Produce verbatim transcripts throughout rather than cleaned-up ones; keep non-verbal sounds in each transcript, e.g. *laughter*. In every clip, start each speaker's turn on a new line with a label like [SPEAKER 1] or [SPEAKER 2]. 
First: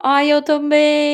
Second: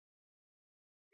[SPEAKER 1] Ai eu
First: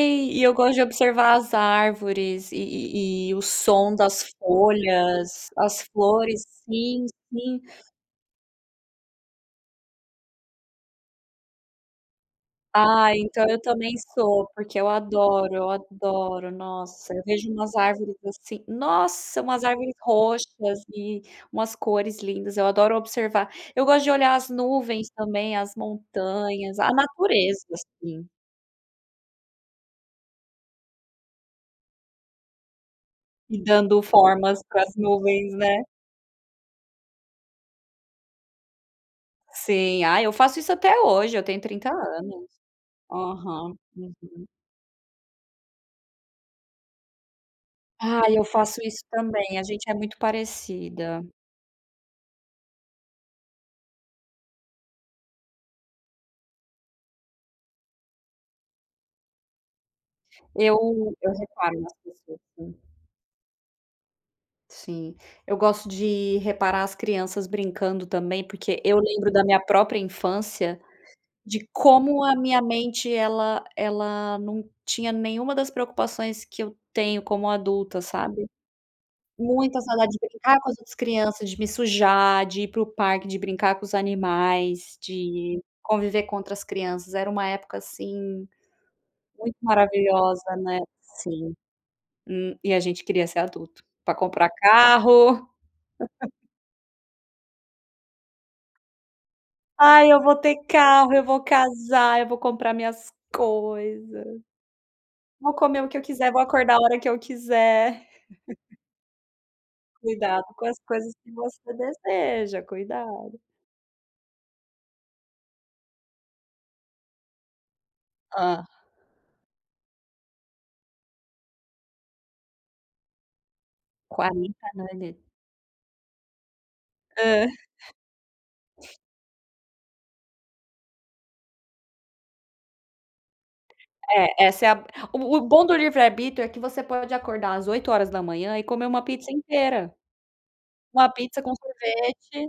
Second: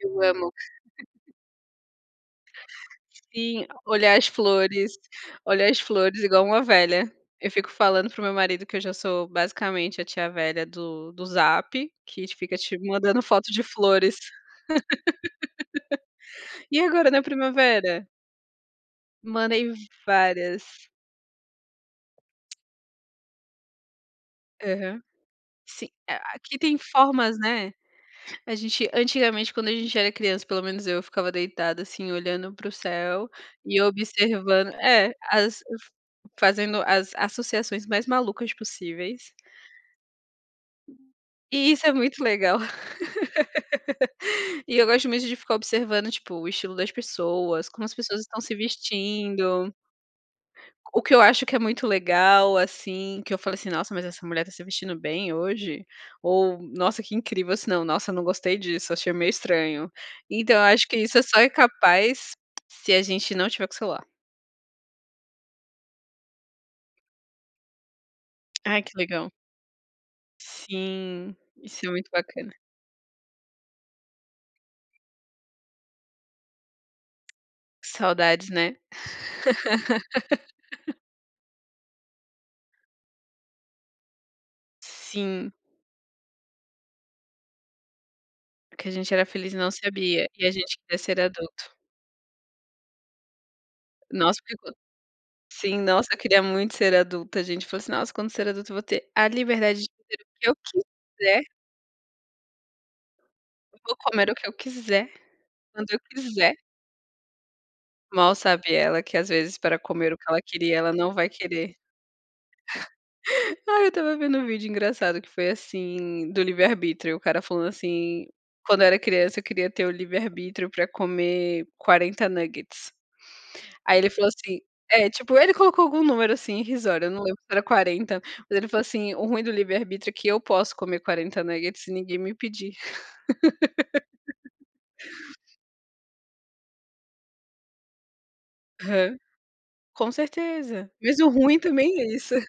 [SPEAKER 2] Eu
[SPEAKER 1] e
[SPEAKER 2] amo.
[SPEAKER 1] eu gosto de
[SPEAKER 2] *laughs*
[SPEAKER 1] observar as árvores e e e o
[SPEAKER 2] Sim,
[SPEAKER 1] som
[SPEAKER 2] olhar as
[SPEAKER 1] das
[SPEAKER 2] flores
[SPEAKER 1] folhas,
[SPEAKER 2] olhar as
[SPEAKER 1] as
[SPEAKER 2] flores
[SPEAKER 1] flores
[SPEAKER 2] igual uma velha,
[SPEAKER 1] Sim,
[SPEAKER 2] eu
[SPEAKER 1] sim.
[SPEAKER 2] fico falando para o meu marido que eu já sou basicamente a tia velha do do zap, que fica te
[SPEAKER 1] Ai
[SPEAKER 2] mandando
[SPEAKER 1] então
[SPEAKER 2] foto
[SPEAKER 1] eu
[SPEAKER 2] de
[SPEAKER 1] também
[SPEAKER 2] flores.
[SPEAKER 1] sou porque eu adoro, eu adoro,
[SPEAKER 2] *laughs* E agora
[SPEAKER 1] nossa,
[SPEAKER 2] na
[SPEAKER 1] eu vejo umas
[SPEAKER 2] primavera?
[SPEAKER 1] árvores assim, nossa, umas
[SPEAKER 2] Mandei
[SPEAKER 1] árvores
[SPEAKER 2] várias.
[SPEAKER 1] roxas e umas cores lindas, eu adoro observar, eu gosto de olhar as
[SPEAKER 2] Aham,
[SPEAKER 1] nuvens também, as
[SPEAKER 2] sim, é aqui tem
[SPEAKER 1] montanhas, a
[SPEAKER 2] formas,
[SPEAKER 1] natureza,
[SPEAKER 2] né,
[SPEAKER 1] assim.
[SPEAKER 2] a gente antigamente quando a gente era criança, pelo menos eu, ficava deitada assim olhando para o céu,
[SPEAKER 1] E
[SPEAKER 2] e
[SPEAKER 1] dando formas
[SPEAKER 2] observando,
[SPEAKER 1] pra as
[SPEAKER 2] é,
[SPEAKER 1] nuvens,
[SPEAKER 2] as
[SPEAKER 1] né.
[SPEAKER 2] fazendo as associações mais malucas possíveis.
[SPEAKER 1] Sim, ai eu faço isso até hoje, eu tenho
[SPEAKER 2] E isso
[SPEAKER 1] trinta
[SPEAKER 2] é muito
[SPEAKER 1] anos,
[SPEAKER 2] legal.
[SPEAKER 1] aham, aham.
[SPEAKER 2] *laughs* E eu gosto muito de ficar observando tipo o estilo das pessoas, como as pessoas
[SPEAKER 1] Ai
[SPEAKER 2] estão
[SPEAKER 1] eu
[SPEAKER 2] se
[SPEAKER 1] faço isso também, a
[SPEAKER 2] vestindo.
[SPEAKER 1] gente é muito
[SPEAKER 2] O que eu
[SPEAKER 1] parecida.
[SPEAKER 2] acho que é muito legal, assim, que eu falei assim: "Nossa, mas essa mulher tá se vestindo bem hoje", ou nossa que incrível assim não, nossa não gostei disso, achei meio estranho, então eu
[SPEAKER 1] Eu
[SPEAKER 2] acho que isso
[SPEAKER 1] eu
[SPEAKER 2] só é
[SPEAKER 1] reparo nas
[SPEAKER 2] capaz
[SPEAKER 1] pessoas, sim.
[SPEAKER 2] se a gente não estiver com o celular.
[SPEAKER 1] Sim, eu gosto de reparar as crianças brincando também, porque
[SPEAKER 2] Ai que
[SPEAKER 1] eu
[SPEAKER 2] legal.
[SPEAKER 1] lembro da minha própria infância,
[SPEAKER 2] Sim,
[SPEAKER 1] de
[SPEAKER 2] isso é muito
[SPEAKER 1] como a
[SPEAKER 2] bacana.
[SPEAKER 1] minha mente, ela ela não tinha nenhuma das preocupações que eu tenho como adulta, sabe.
[SPEAKER 2] Saudades, né.
[SPEAKER 1] Muita saudade de brincar com as outras
[SPEAKER 2] *laughs*
[SPEAKER 1] crianças, de me sujar, de ir para o parque, de brincar com os animais,
[SPEAKER 2] Sim.
[SPEAKER 1] de conviver com outras crianças. Era uma época assim,
[SPEAKER 2] Porque a gente era feliz
[SPEAKER 1] muito
[SPEAKER 2] e não sabia, e a
[SPEAKER 1] maravilhosa, né.
[SPEAKER 2] gente queria ser
[SPEAKER 1] Sim,
[SPEAKER 2] adulto.
[SPEAKER 1] hum, e a gente queria ser adulto, pra
[SPEAKER 2] Nossa,
[SPEAKER 1] comprar
[SPEAKER 2] porque quan
[SPEAKER 1] carro.
[SPEAKER 2] sim, nossa, eu
[SPEAKER 1] *laughs*
[SPEAKER 2] queria muito ser adulta, a gente falou assim: "Nossa, quando ser adulta eu vou ter a liberdade de
[SPEAKER 1] Ai eu
[SPEAKER 2] fazer o
[SPEAKER 1] vou
[SPEAKER 2] que
[SPEAKER 1] ter
[SPEAKER 2] eu
[SPEAKER 1] carro, eu vou
[SPEAKER 2] quiser".
[SPEAKER 1] casar, eu vou comprar minhas
[SPEAKER 2] "Eu vou comer o
[SPEAKER 1] coisas,
[SPEAKER 2] que eu quiser,
[SPEAKER 1] vou comer o
[SPEAKER 2] quando
[SPEAKER 1] que
[SPEAKER 2] eu
[SPEAKER 1] eu quiser, vou
[SPEAKER 2] quiser".
[SPEAKER 1] acordar a hora que eu quiser.
[SPEAKER 2] Mal sabe
[SPEAKER 1] *laughs*
[SPEAKER 2] ela que às vezes para comer o que ela
[SPEAKER 1] Cuidado com
[SPEAKER 2] queria
[SPEAKER 1] as
[SPEAKER 2] ela não
[SPEAKER 1] coisas
[SPEAKER 2] vai
[SPEAKER 1] que você
[SPEAKER 2] querer.
[SPEAKER 1] deseja, cuidado.
[SPEAKER 2] Aí eu estava vendo um vídeo engraçado que foi assim, do livre arbítrio, o cara falando assim:
[SPEAKER 1] Hã.
[SPEAKER 2] "Quando eu era criança eu queria ter o livre arbítrio pra comer quarenta nuggets". Aí ele falou assim,
[SPEAKER 1] quarenta
[SPEAKER 2] é
[SPEAKER 1] *unintelligible*
[SPEAKER 2] tipo ele colocou algum número assim irrisório, não lembro se
[SPEAKER 1] Hã.
[SPEAKER 2] era quarenta, mas ele falou assim: "O ruim do livre arbítrio é que eu posso comer quarenta sem ninguém me impedir".
[SPEAKER 1] É,
[SPEAKER 2] *laughs*
[SPEAKER 1] essa é a o bom do livre arbítrio, é que você pode acordar às oito horas da manhã e comer uma
[SPEAKER 2] Aham,
[SPEAKER 1] pizza inteira,
[SPEAKER 2] com certeza,
[SPEAKER 1] uma
[SPEAKER 2] mesmo
[SPEAKER 1] pizza com
[SPEAKER 2] ruim também é isso.
[SPEAKER 1] sorvete,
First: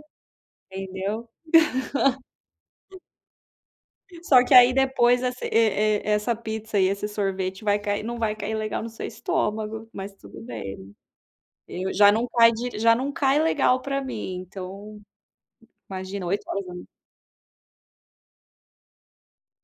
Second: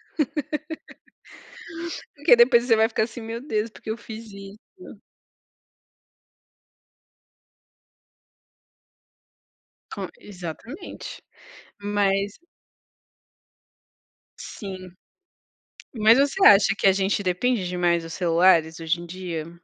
[SPEAKER 1] entendeu?
[SPEAKER 2] Porque depois você vai
[SPEAKER 1] *laughs*
[SPEAKER 2] ficar assim meu Deus, por que eu fiz
[SPEAKER 1] Só que aí
[SPEAKER 2] isso?
[SPEAKER 1] depois e e essa pizza e esse sorvete vai cair não vai cair legal no seu estômago,
[SPEAKER 2] Com
[SPEAKER 1] mas tudo bem,
[SPEAKER 2] exatamente,
[SPEAKER 1] eu já não
[SPEAKER 2] mas
[SPEAKER 1] cai de já não cai legal pra mim
[SPEAKER 2] Sim,
[SPEAKER 1] então,
[SPEAKER 2] mas
[SPEAKER 1] imagina oito
[SPEAKER 2] você
[SPEAKER 1] horas da
[SPEAKER 2] acha que
[SPEAKER 1] manhã.
[SPEAKER 2] a gente depende demais dos celulares hoje em dia?